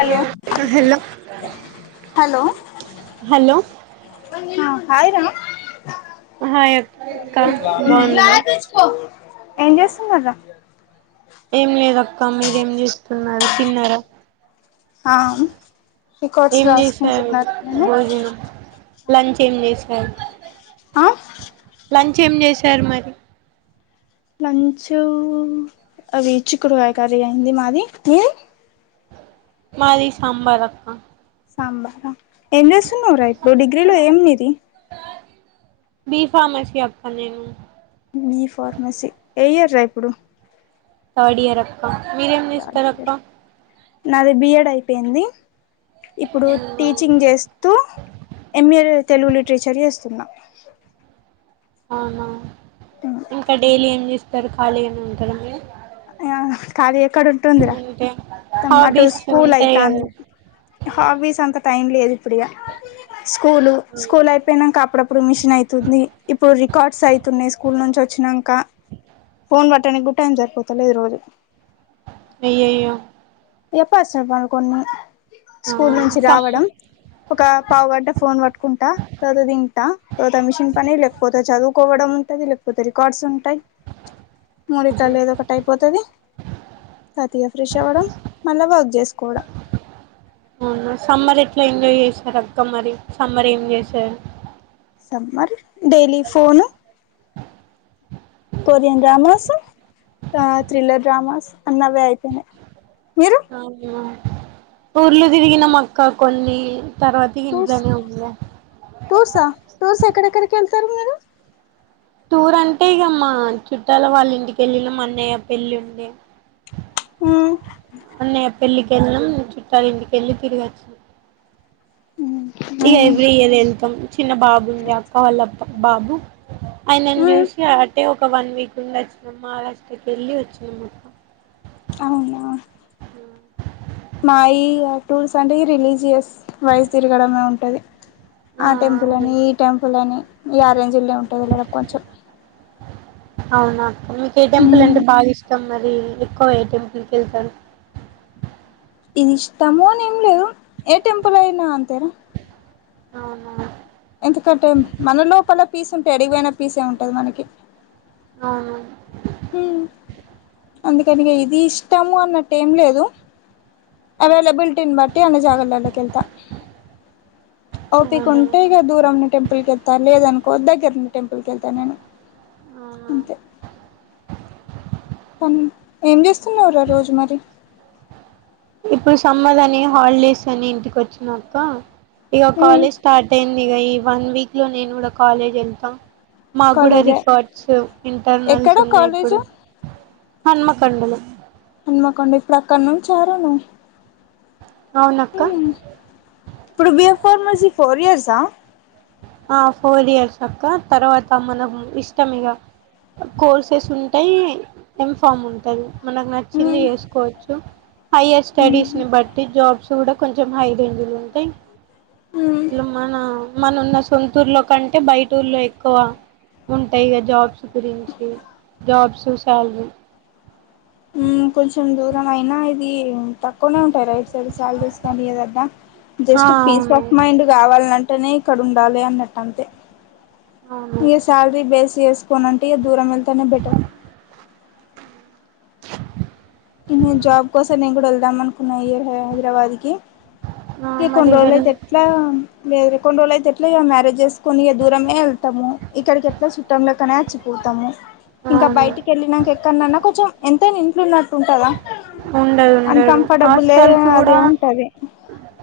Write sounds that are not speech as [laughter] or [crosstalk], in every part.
hello hello hello hello ఆ hi రా hi అక్క బాగున్నారా ఏం జేస్తున్నారు రా ఏం లేదక్క మీరేం జెస్తున్నారు తిన్నారా అ రికార్డ్స్ ఏం చేశారు రాసుకుంటున్నారా నేను భోజనం లంచ్ ఏం చేశారు ఆ చ్చం చేశారు మరి లంచు అవి చిక్కుడుకాయ కర్రీ అయింది మాది మీది మాది సాంబార్ అక్క సాంబారా ఏం చేస్తున్నావు రా ఇప్పుడు డిగ్రీలో ఏమి మిది బిఫామసి అక్క నేను ర ఇప్పుడు థర్డ్ ఇయర్ అక్క మీరేం థర్డ్ చేస్తారు ఇయర్ అక్క నాది బిఎడ్ అయిపోయింది ఇప్పుడు టీచింగ్ చేస్తూ ఎంఏ తెలుగు లిటరేచర్ చేస్తున్నా అవునా ఇంకా డైలీ ఏం చేస్తారు ఖాళీ ఏమ ఉంటారా మీరు ఆ ఖాళీ అక్కడ ఉంటుందిరా అంటే త అటు హాబీస్ ఉంటాయి స్కూలయితా కదా అంది హాబీస్ అంత టైంలేదు ఇప్పుడు ఇగ స్కూల్ స్కూల్ అయిపోయినాక అప్పుడప్పుడు మిషన్ అయితుంది ఇప్పుడు రికార్డ్స్ అయితున్నాయి స్కూల్ నుంచి వచ్చినాక ఫోన్ పట్టడానికి గూడా టైమ్ సరిపోతలేదు రోజు అయ్యయ్యో ఎప్పసార్ మన కొన్ని ఆ స్కూల్ నుంచి రావడం సమ్ ఒక పావు గంట ఫోన్ పట్టుకుంటా తర్వాత తింటా తర్వాత మిషన్ పని లేకపోతే చదువుకో ఉంటది లేకపోతే రికార్డ్స్ ఉంటాయి మూరిట్లా లేదో ఒకటి అయిపోతది తాయితీగా ఫ్రెష్ అవ్వడం మళ్ళా వర్క్ చేసుకోవడం అవునా సమ్మర్ ఎట్లా ఎంజాయ్ చేసారు అక్క మరి సమ్మర్ ఏం చేశారు summer daily phone Korean dramas ఆ థ్రిల్లర్ డ్రామాస్ అన్నవే అయితేనే మీరు అవునా ఊర్లు దిరిగినం అక్క కొన్ని తర్వాత టూర్స్ ఇంట్లోనే ఉన్నాం టూర్సా టూర్స్ ఎక్కడెక్కడికి వెళ్తారు మీరు టూర్ అంటే ఇకమ్మా చుట్టాల వాళ్ళ ఇంటికీ వెళ్ళినం అన్నయ్య పెళ్లి ఉండే ఉమ్ పెళ్ళలి కెళ్ళినం చుట్టాల ఇంటికెళ్ళి తిరిగి వచ్చి ఇక ఎవ్రీ ఇయర్ వెళ్తాం చిన్న బాబు ఉంది అక్క వాళ్ళప్ప బాబు అయినను మ్మ్ చూసి అటే ఒక వన్ వీక్ ఉండి వచ్చినాము మహారాష్ట్రకి వెళ్ళి వచ్చినాము ఒక అవునా మాయ టూర్స్ అంటే రిలీజియస్ వైస్ తిరగడమే ఉంటది ఆ టెంపుల్ అని ఈ టెంపుల్ అని ఈ ఆరేంజీల్లో ఉంటుది కొంచెం అవునా మీకు ఏ టెంపుల్ మ్మ్ అంటే బాగా ఇష్టం మరి ఎక్కువ ఏ టెంపుల్ కెళ్తారు ఇది ఇష్టము అని ఏం లేదు ఏ టెంపుల్ అయినా అంతేరా అవున ఎందుకంటే మన లోపల పీస్ ఉంటే ఏడిగిపోయిన పీసే ఉంటది మనకి అవునూ అందుకనిక ఇది ఇష్టాము అన్నట్ట ఏం లేదు అవైలబిలిటీని బట్టి అన్న జగలలోకి ఎల్తా ఓపికు అవునా ఉంటే ఇక దూరం ఉన్న టెంపుల్కి లేదనుకో దగ్గర ఉన్న టెంపుల్ కి వెళ్తా నేను అవునా అంతే ఏం చేస్తున్నవరా రోజు మరి ఇప్పుడు సమ్మర్ అని హాలిడేస్ అని ఇంటికి వచ్చా అక్క ఇక ఉమ్ కాలేజ్ స్టార్ట్ అయింది ఇగ ఈ వన్ వీక్ లో నేను కూడా కాలేజ్ వెళ్తా మా గూడా కాలేజే రికార్డ్స్ ఎక్కడ ఇంటర్నల్స్ ఉన్నాయి కాలేజు ఇప్పుడు హన్మకొండలు హన్మకొండ ఇప్పుడు అక్కడ నుంచి ఆరాను అవునక్క ఇప్పుడు బిఎఫ్ ఫార్మసీ ఫోర్ ఇయర్సా ఆ ఫోర్ ఇయర్స్ అక్క తర్వాత మనకు ఇష్టం ఇగ కోర్సెస్ ఉంటయ్ ఎంఫామ్ ఉంటది మనకు నచ్చింది ఉమ్ చేసుకోవచ్చు హైయర్ స్టడీస్ ని బట్టి జాబ్స్ కూడా కొంచెం హై దులు ఉంటయ్ ఉమ్ ఇట్లా మన మన ఉన్న సొంతూరులో కంటే బైటూర్లో ఎక్కువ ఉంటయ్ కద జాబ్స్ గురించి జాబ్స్ శాలరీ ఉమ్ కొంచెం దూరం అయినా ఇది తక్కువనే ఉన్ [unintelligible] ఆ జస్ట్ పీస్ అవును ఆఫ్ మైండ్ గావాలే అన్ టనే ఇక్కడుండాలి అన్నట్టంతే అవును సాలరీ బేస్ చేసుకోనంటే ఇగ దూరం వెళ్తేనే బెటర్ నేను జాబ్ కోసం నేను కూడా వెళ్దాం అనుకున్నా ఈ ఇయర్ హైదరాబాద్ కి ఆ కొన్ని మరి రోజులు వెళ్ అయితే ఎట్లా లేరు కొన్ని రోజులు అయితేట్లా ఇగ మ్యారేజ్ జేసుకొని దూరమే వెళ్తాము ఇక్కడికి ఎట్లా చుట్టంలెక్కనే క వచ్చిపోతాము ఇంక అవును బయటికి వెళ్ళినంక ఎక్కనన్నా కొంచెం ఎంతైనా ఇంట్లున్న ఉంటదా ఉండదు ఉండదు అన్కంఫర్టబుల్ హాస్టల్స్ అదే కూడా ఉంటది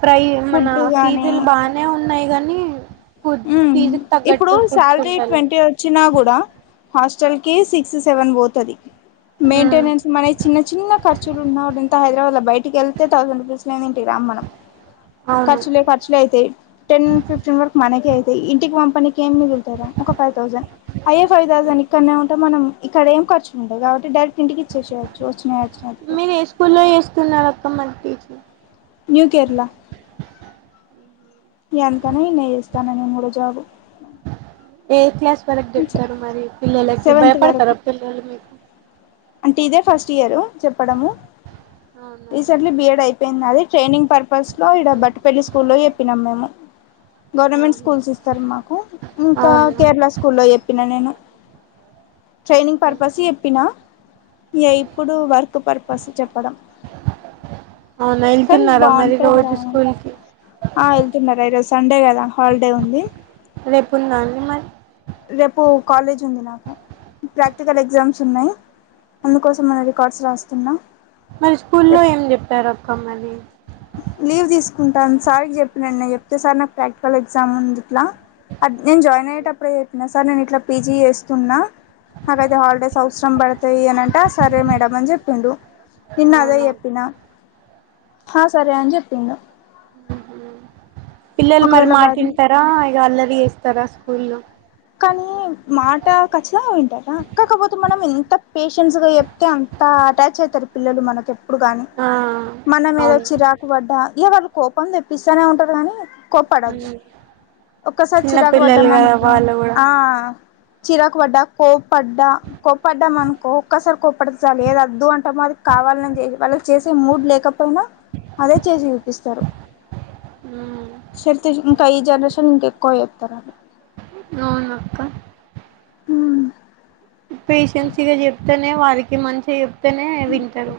ప్రై మన ఫుడ్ గాని ఫీజులు బానే ఉన్నయ్ కానీ ఉ ఇప్పుడు శాలరీ ఉంటలేవ్ ట్వంటీ వచ్చినా గూడ హాస్ కి సిక్స్ సెవెన్ పోతది ఉమ్ మెయింటెనెన్స్ చిన్న చిన్న ఖర్చులు ఉన్నాడుంత వాల్ బయటికి వెళ్తే థౌసండ్ రూపీస్ లోదింటికి రాం మనం అవును ఖర్చులే ఖర్చులే అయితయ్ టెన్ ఫిఫ్టీన్ వరకు అయితయ్ ఇంటికి పంపనీకి ఏం మిగులుతారు ఒక ఫైవ్ థౌసండ్ అయే ఫైవ్ థౌండ్ ఇక్కన్నే ఉంటే మనం ఇక్కడ ఏం ఖర్చుండదు కాట్టి డైరెక్ట్ ఇంటికి ఇచ్చేయవచ్చా వచ్చ మీరు ఏ స్కూల్లో చేస్తున్నారు అక్కమన్ టీచర్ న్యూ కేరళ ఎంతన ఇన్న చేస్తాన నేను కూడా జాబు ఏ క్లాస్ వరకు జెప్తరు మరి పిల్లలకి భయ సెవెంత్ పడతార వరకు పిల్లలు మీకు అంటే ఇదే ఫస్ట్ ఇయరు చెప్పడము అవునా రీసెంట్లీ బిఎడ్ అయిపోయింది నాది ట్రైనింగ్ పర్పస్ లో ఇడ బట్టుపల్లి స్కూల్లో చెప్పినాం మేము ఆహా గవర్నమెంట్ స్కూల్స్ ఇస్తారు మాకు ఇంకా అవునా కేరళ స్కూల్లో ఎప్పిన నేను ట్రైనింగ్ పర్పస్ ఎప్పిన ఇయ ఇప్పుడు వర్క్ పర్పస్ చెప్పడం అవునా కన్ వెళ్తున్నారా మరి బాంటదిరా రోజు స్కూల్ కి ఆ వెళ్తున్నారు ఈ రోజ్ సండే కదా హాలిడే ఉంది రేపు ఉందా అండి మరి రేపు కాలేజ్ ఉంది నాకు ప్రాక్టికల్ ఎగ్జామ్స్ ఉన్నాయి అందుకోసమే రికార్డ్స్ రాస్తున్నా మరి స్కూల్లో రేపు ఏం చెప్పారు అక్కమరి లీవ్ తీసుకుంటాన్ సారికి చెప్పిన నేను చెప్తే సార్ నాకు ప్రాక్టికల్ ఎగ్జామ్ ఉంది ఇట్లా అ నేను జాయిన్ అయ్యేటప్పుడే చెప్పిన సార్ నేను ఇట్లా పీజీ చేస్తున్నా అదైతే హాలిడేస్ అవసరం బడతాయి అనింటే సరే మేడం అని చెప్పిండు ఇన్న అదే అవునా ఎప్పినా ఆ సరే అని చెప్పింద పిల్లలు మరి ఒకవేళ వారిని మాటీంటరా ఇగ అల్లరి కదా ఫుల్లు కానీ మాట ఖచ్చితంగా వింటా కాకపోతే మనం ఎంత పేషెన్స్ గా చెప్తే అంత అటాచ్ అయితరు పిల్లలు మనకి ఎప్పుడు గాని ఆ మన మీద అవును వచ్చి రాకుబడ్డ ఎవరు కోపం తెప్పిస్తానే ఉంటరు కానీ కోప్పడద్దు ఒక్కసారి చిన్న చిరాకు పిల్లలు పడ్డాం కదా అనుకో వాళ్ళు కూడా ఆ చిరాకు వడ్డా కో పడ్డా కోప్పడ్డాం అనుకో ఒక్కసారి కోప్పడ చాలి ఏది అద్దు అంటామో అది కావాలని వాళ్ళు చేసే మూడ్ లేకపోయినా అదే చేసి చూపిస్తరు ఉమ్ ఇంకా ఈ జనరేషన్ ఇంకెక్కువ చేత్తారు అవును అక్క ఉమ్ పేషెన్సిగా చెప్తేనే వారికి మంచి నే వింటరు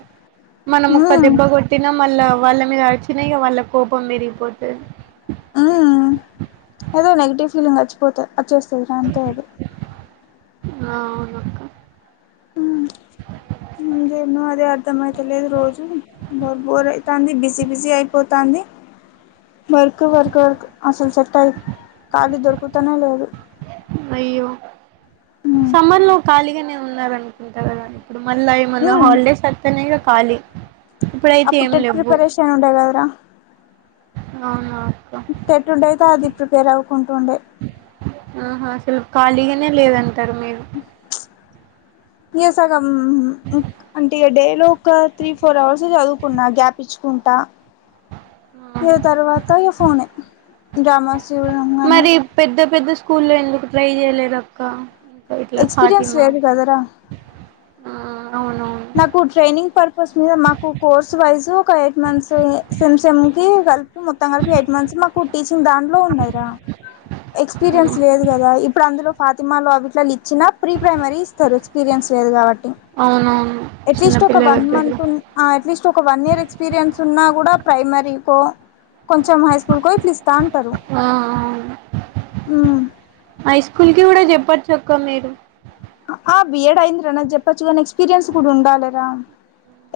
మనం ఒక్క దెబ్బ కొట్టినా మళ్ళ వాళ్ళ మీద ఆర్చిన ఇగ వాళ్ళ కోపం మిదికి పోతది ఉమ్ పోత వచ్చేస్తది అ అంతే అది అ అవునక్క ఉ ఎన్నో అదే అర్థంమయితలేదు రోజు బోర్ బోర్ అయితాంది బిజీ బిజీ అయిపోతాంది వర్క్ వర్క్ వర్క్ అసలు సెట్ అయి ఖాళీ దొరుకుతనే లేదు అయ్యో ఉమ్ సమ్మర్లో ఖాళీగానే ఉన్నారు అనుకుంట కద మళ్ళా ఏమన్నా ఉమ్ హాలిడేస్ వత్తన్నయో ఖాళీ ఇప్పుడైతే అప్పుడు ఏం టెట్ లేవ్వు ప్రిపరేషన్ ఉండే కదరా అవున ఇట్టే ఎట్టుండే అయితే అది ప్రిపేర్ అవ్వకుంటు ఉండే ఆహా అసలు ఖాళీగానే లేదంటారు మీరు ఎ సగం అంటే డేలో ఒక త్రీ ఫోర్ అవర్స్ జదువుకున్నా గ్యాప్ ఇచ్చుకుంటా ఆ ఏ తర్వాత ఈయ ఫోనే డ్రామాస్ చూడడం గాని మరి పెద్ద పెద్ద స్కూల్లో ఎందుకు ట్రై చేయలేదక్క ఇట్ల ఎక్స్పీరియన్స్ ఫాతిమా లేదు కదరా ఆ అవును నాకు ట్రైనింగ్ పర్పస్ మీద మాకు కోర్స్ వైజ్ ఒక ఎయిట్ మంత్స్ సెమ్ సెమ్ కి కలిపి మొత్తం కలిపి ఎయిట్ మంత్స్ మాకు టీచింగ్ దాంట్లో ఉన్నయిరా ఎక్స్పీరియన్స్ లేదు కదా ఇప్పుడు అందులో ఫాతిమాలో అవిట్లా చిన ప్రీ ప్రైమరీ ఇస్తరు ఎక్స్పీరియన్స్ లేదు కాబట్టి అవునవును అట్లీస్ట్ ఒక చిన్నపిల్లల వన్ దగ్గర మంత్ అట్లీస్ట్ ఒక వన్ ఇయర్ ఎక్స్పీరియన్స్ ఉన్నా డా ప్రైమరీకో కొంచం హై స్కూల్కో ఇట్ల ఇస్తాంటరు ఆ అవును హై స్కూల్కి గుడా జెప్పచ్చు అక్క మీరు ఆ బిఎడ్ అయిందిరా నా జప్పచ్చు కానీ ఎక్స్పీరియన్స్ కూడా ఉండాలిరా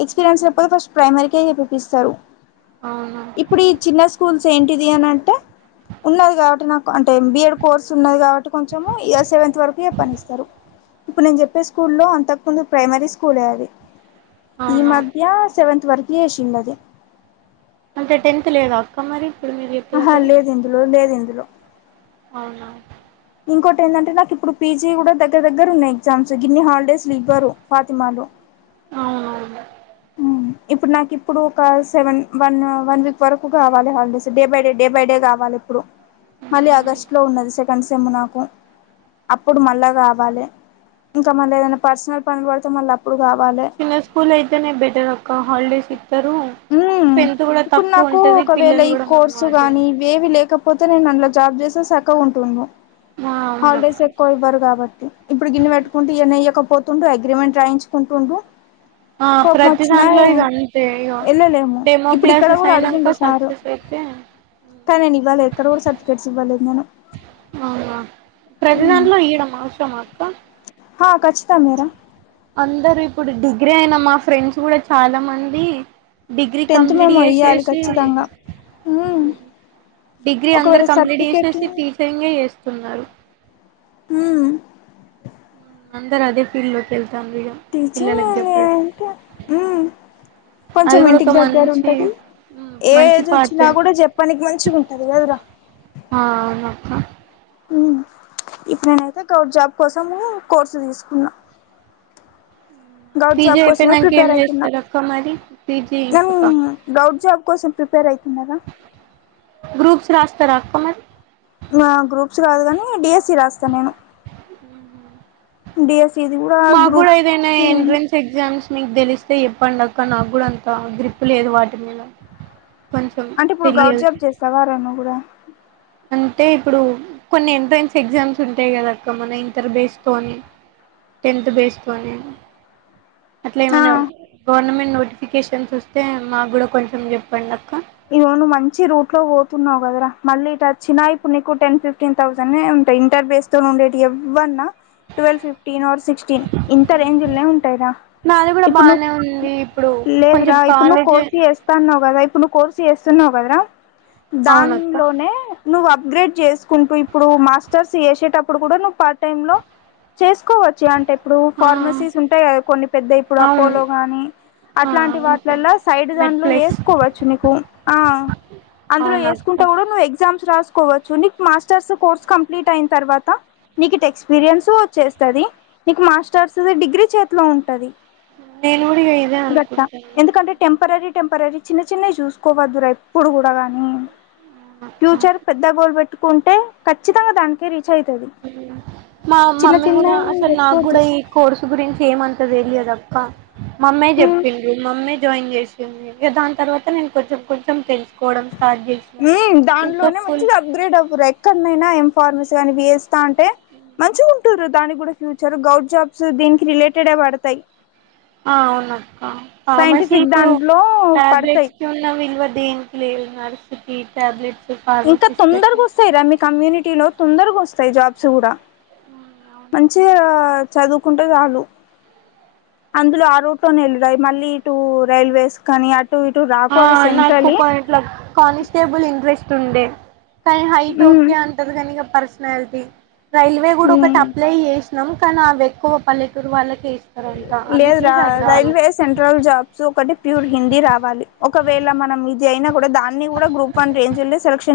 ఎక్స్పీరియన్స్ జెప్పరు ఫస్ట్ ప్రైమరీకే ఎపిస్తరు అవునా ఇప్పుడు ఈ చిన్న స్కూల్స్ ఏంటిది అని అంటే ఉన్నది కాబట్టి నాకు అంటే ఎమ్ బిఎడ్ కోర్స్ ఉన్నది కాబట్టి కొంచెము సెవెంత్ వరకు చెప్పనిస్తరు ఇప్పుడు నేను జెప్పే స్కూల్లో అంతకు ముందు ప్రైమరీసు కూ అది ఈ అవునా మధ్య సెవెంత వరకు ఏషిది అంటే టెన్త్ లేదు అక్క మరి ఇప్పుడు మీరు చెప్పే ఆహా దగ్గర లేదు ఇందులో లేదు ఇందులో అవునా ఇంకోటి ఏంటంటే నాకు ఇప్పుడు పీజీ కూడా దగ్గర దగ్గర ఉన్నాయి ఎగ్జామ్స్ గిన్ని హాలిడేస్ ఇవ్వరు పాతిమాలు అవునువును ఇప్పు ఇప్పుడు నాకు ఇప్పుడు ఒక సెవెన్ వన్ వన్ వీక్ వరకు కావాలి holidays day by day day by day కావాలి ఇప్పుడు మళ్ళీ ఆగస్టు లో ఉన్నది సెకండ్ సెమ్ నాకు అప్పుడు మళ్ళా కావాలే ఇంకా మళ్ళీ ఏదైనా పర్సనల్ పనులు పడితే మళ్ళీ అప్పుడు కావాలి చిన్న స్కూల్ అయితేనే బెటర్ అక్క హాలిడేస్ ఇతారు మ్మ్ ఇప్పుడు నాకు ఒకవేళ ఈ మనం కోర్సు గాని అటెంటివ్ ఇవేవి లేకపోతే నేను అ జాబ్ చేసే సక్కగా ఉంటుడు హాలిడేస్ అవునక్క ఎక్కువ ఇవ్వరు కాబట్టి ఇప్పుడు గిన్నె పెట్టుకుంటూ ఇయ నెయకపోతుంటూ అగ్రిమెంట్ రాయించుకుంటుండు ఆ కోపం ప్రతి వచ్చినా దాంట్లో ఇగ అంతే ఇగ వెళ్ళలేము డెమో ఇప్పుడు ఇక్కడ క్లాసెస్ కూడా అడిగిడు అయినంక సారు సక్సెస్ అయితే కానీ ఇవ్వలేదు ఎక్కడ కూడా సర్టిఫికేట్స్ ఇవ్వలేదు నేను అవునా ప్రతిదానిలో ఈయడం అవసరమా అక్క హా కచ్చితమేరా అందరు ఇప్పుడు డిగ్రీ అయిన మా ఫ్రెండ్స్ కూడా చాలా మంది డిగ్రీ టెన్త్ కంప్లీట్ మేము ఇయ్యాలి చేసేసి ఖచ్చితంగా ఉమ్ డిగ్రీ అందరు ఒకవేళ కంప్లీట్ సర్టిఫికెట్ చేసేసి టీచరింగే చేస్తున్నారు ఉమ్మ్ అందరూ అదే ఫీల్డ్ లోకి వెళ్తాండ్రు ఇగ టీచింగ్ పిల్లలకి చెప్పడం ఏందింట ఉ అది కొంచెం కూడా ఒక ఇంటికి దగ్గర మంచి ఉంటాంది ఏ మంచి ఏజ్ వచ్చినా పార్టే కూడా జపానికి మంచిగా ఉంటది కదరా ఆ అవునుక్క ఇప్పుడు నేనైతే గవర్ జాబ్ కోసం కోర్సు తీసుకున్నా గౌడ్ పీజీ జాబ్ కోసమే అయిపోయినంక ఏం ప్రిపేర్ అయితుంద చేస్తారక్క మరి పీజీ నమ్ ఇంకొక గౌడ్ జాబ్ కోసం ప్రిపేర్ అవుతున్నారా గ్రూప్స్ రాస్తారా అక్క మరి గ్రూప్స్ కాదు కాని డిఎస్సి రాస్తాను నేను డిఎస్ మాకు కూడా ఏదైనా ఎంట్రన్స్ ఎగ్జామ్స్ మీకు తెలిస్తేప్పు అప్పండక్క నాకు కూడా అంతా గ్రిప్పు లేదు వాటి మీద కొంచెం అంటే ఇప్పుడు గౌట్ తెలియదు జాబ్ చేస్తావారా నువ్వు కూడా అంటే ఇప్పుడు కొన్ని ఎంట్రన్స్ ఎగ్జామ్స్ ఉంటాయి కదాక్క మన ఇంటర్ బేస్ తోని టెన్త్ బేస్తోనీ అట్లా ఆ ఏమైనా గవర్నమెంట్ నోటిఫికేషన్స్ వస్తే మాకు కూడా కొంచెం చె ఇవను మంచి రూట్ లో పోతున్నా గద్రా మళ్ళీ ఇటు వచ్చినా ఇప్పుడు నీకు టెన్ ఫిఫ్టీన్ థౌసండ్ ఉంటాయి ఇంటర్బేస్ తో ఉండేవి ఎవన్నా ట్వెల్వ్ ఫిఫ్టీన్ ఆర్ సిక్స్టీన్ ఇంత రేంజ్ల్నే ఉంటాయిరా నాది కూడా ఇప్పుడు నువ్వు బానే ఉంది ఇప్పుడు కొంచెం లేదురా ఇప్పుడు నువ్వు కాలేజీ కోర్సి జేస్తాన్నావు కదా ఇప్పుడు ను్ కోర్స్ చేస్తున్నావు కదరా అవునక్క దానిలోనే నువ్ అప్గ్రేడ్ చేసుకుంటూ ఇప్పుడు మాస్టర్స్ చేసేటప్పుడు కూడా నువ్వు పార్ట్ టై లో చేసుకోవచ్చు అంటే ఇప్పుడు ఆ ఫార్మసీస్ ఉంటాయి కదా కొన్ని పెద్ద ఇప్పుడు అవును అపోలో గాని ఆ అట్లాంటి ఉంటాయి వాటిలలా సైడ్ మెడ్ దాంలు ప్లస్ వేసుకోవచ్చు అందులో వేసుకుంట అవునక్క కూడా నువ్వు ఎగ్జామ్స్ రాసుకోవచ్చు నీ మాస్టర్స్ కోర్స్ కంప్లీట్ అయిన తర్వాత నీకు ఎక్స్పీరియన్స్ వచ్చేస్తది నీకు మాస్టర్స్ డిగ్రీ చేతిలో ఉంటది నేను కూడా ఇగ ఇదే గట్ట అనుకుంటున్నా ఎందుకంటే టెంపరీ టెంపరరీ చిన్న చి చిన్నవి చూసుకోవద్దురా ఎప్పుడు కూడా గానీ ఫ్యూచర్ పెద్ద గోల్ పెట్టుకుంటే ఖచ్చితంగా దానికే రీచ్ అవుతుది మా మమ్మీ కూడా అసలు నాకు పెట్టుకోవద్దు కూడా ఈ కోర్సు గురించి ఏమంతది తెలిదు అక్క మామ్మే ఉమ్ చెప్పింది మమ్మే జాయిన్ చేసిందిక దాని తర్వాత నేను కొంచెం కొంచెం తెలుసు దానిలోనే ఫుల్ మంచిగా అప్గ్రేడ్ అవ్వరు ఎక్కడనైనా ఏం ఫార్మసీ కానీ బిఎస్ అంటే మంచిగా ఉంటురు దానికి కూడా ఫ్యూచర్ గవర్డ్ జాబ్స్ దీనికి రిలేటెడ్ పడతాయి ఆ అవున అక్క ఫమసి సైంటిఫిక్ ఇప్పుడు దాంట్లో పడతాయి టాబ్లెట్స్ కి ఉన్నా విల్వ దేనికి లేదు నర్స్ కి టాబ్లెట్స్ ఇంకా తొందరగా ఫార్మసిస్ట్లకి వస్తాయిరా మీ కమ్యూనిటీ లో తొందరగా వస్తాయి జాబ్స్ కూడా అవును మంచిగా చదువుకుంటే చాలు అందులో ఆ రూట్ లోనే వెళ్ళరాయి మళ్ళీ ఇటు రైల్వేస్ కానీ ఇటు రాకు అవి నాకు సెంట్రలీ ఇట్ల కానిస్టేబుల్ ఇంట్రెస్ట్ డే కానీ హైట్ ఉమ్ ఓకే అంటది కానీక పర్సనాలిటీ రైల్వే కూడా ఒకటి ఉమ్ అప్లై చేసినాం కానీ అవి ఎక్కువ పలెూరు వాళ్ళకినా లేదు రా రైల్వే సెంట్రల్ జాబ్స్ ఒకటి ప్యూర్ హిందీ రావాలి ఒకవేళ మనం ఇది అయినా కూడా దాన్ని కూడా గ్రూప్ వన్ రేంజ్ లో సెలక్షన్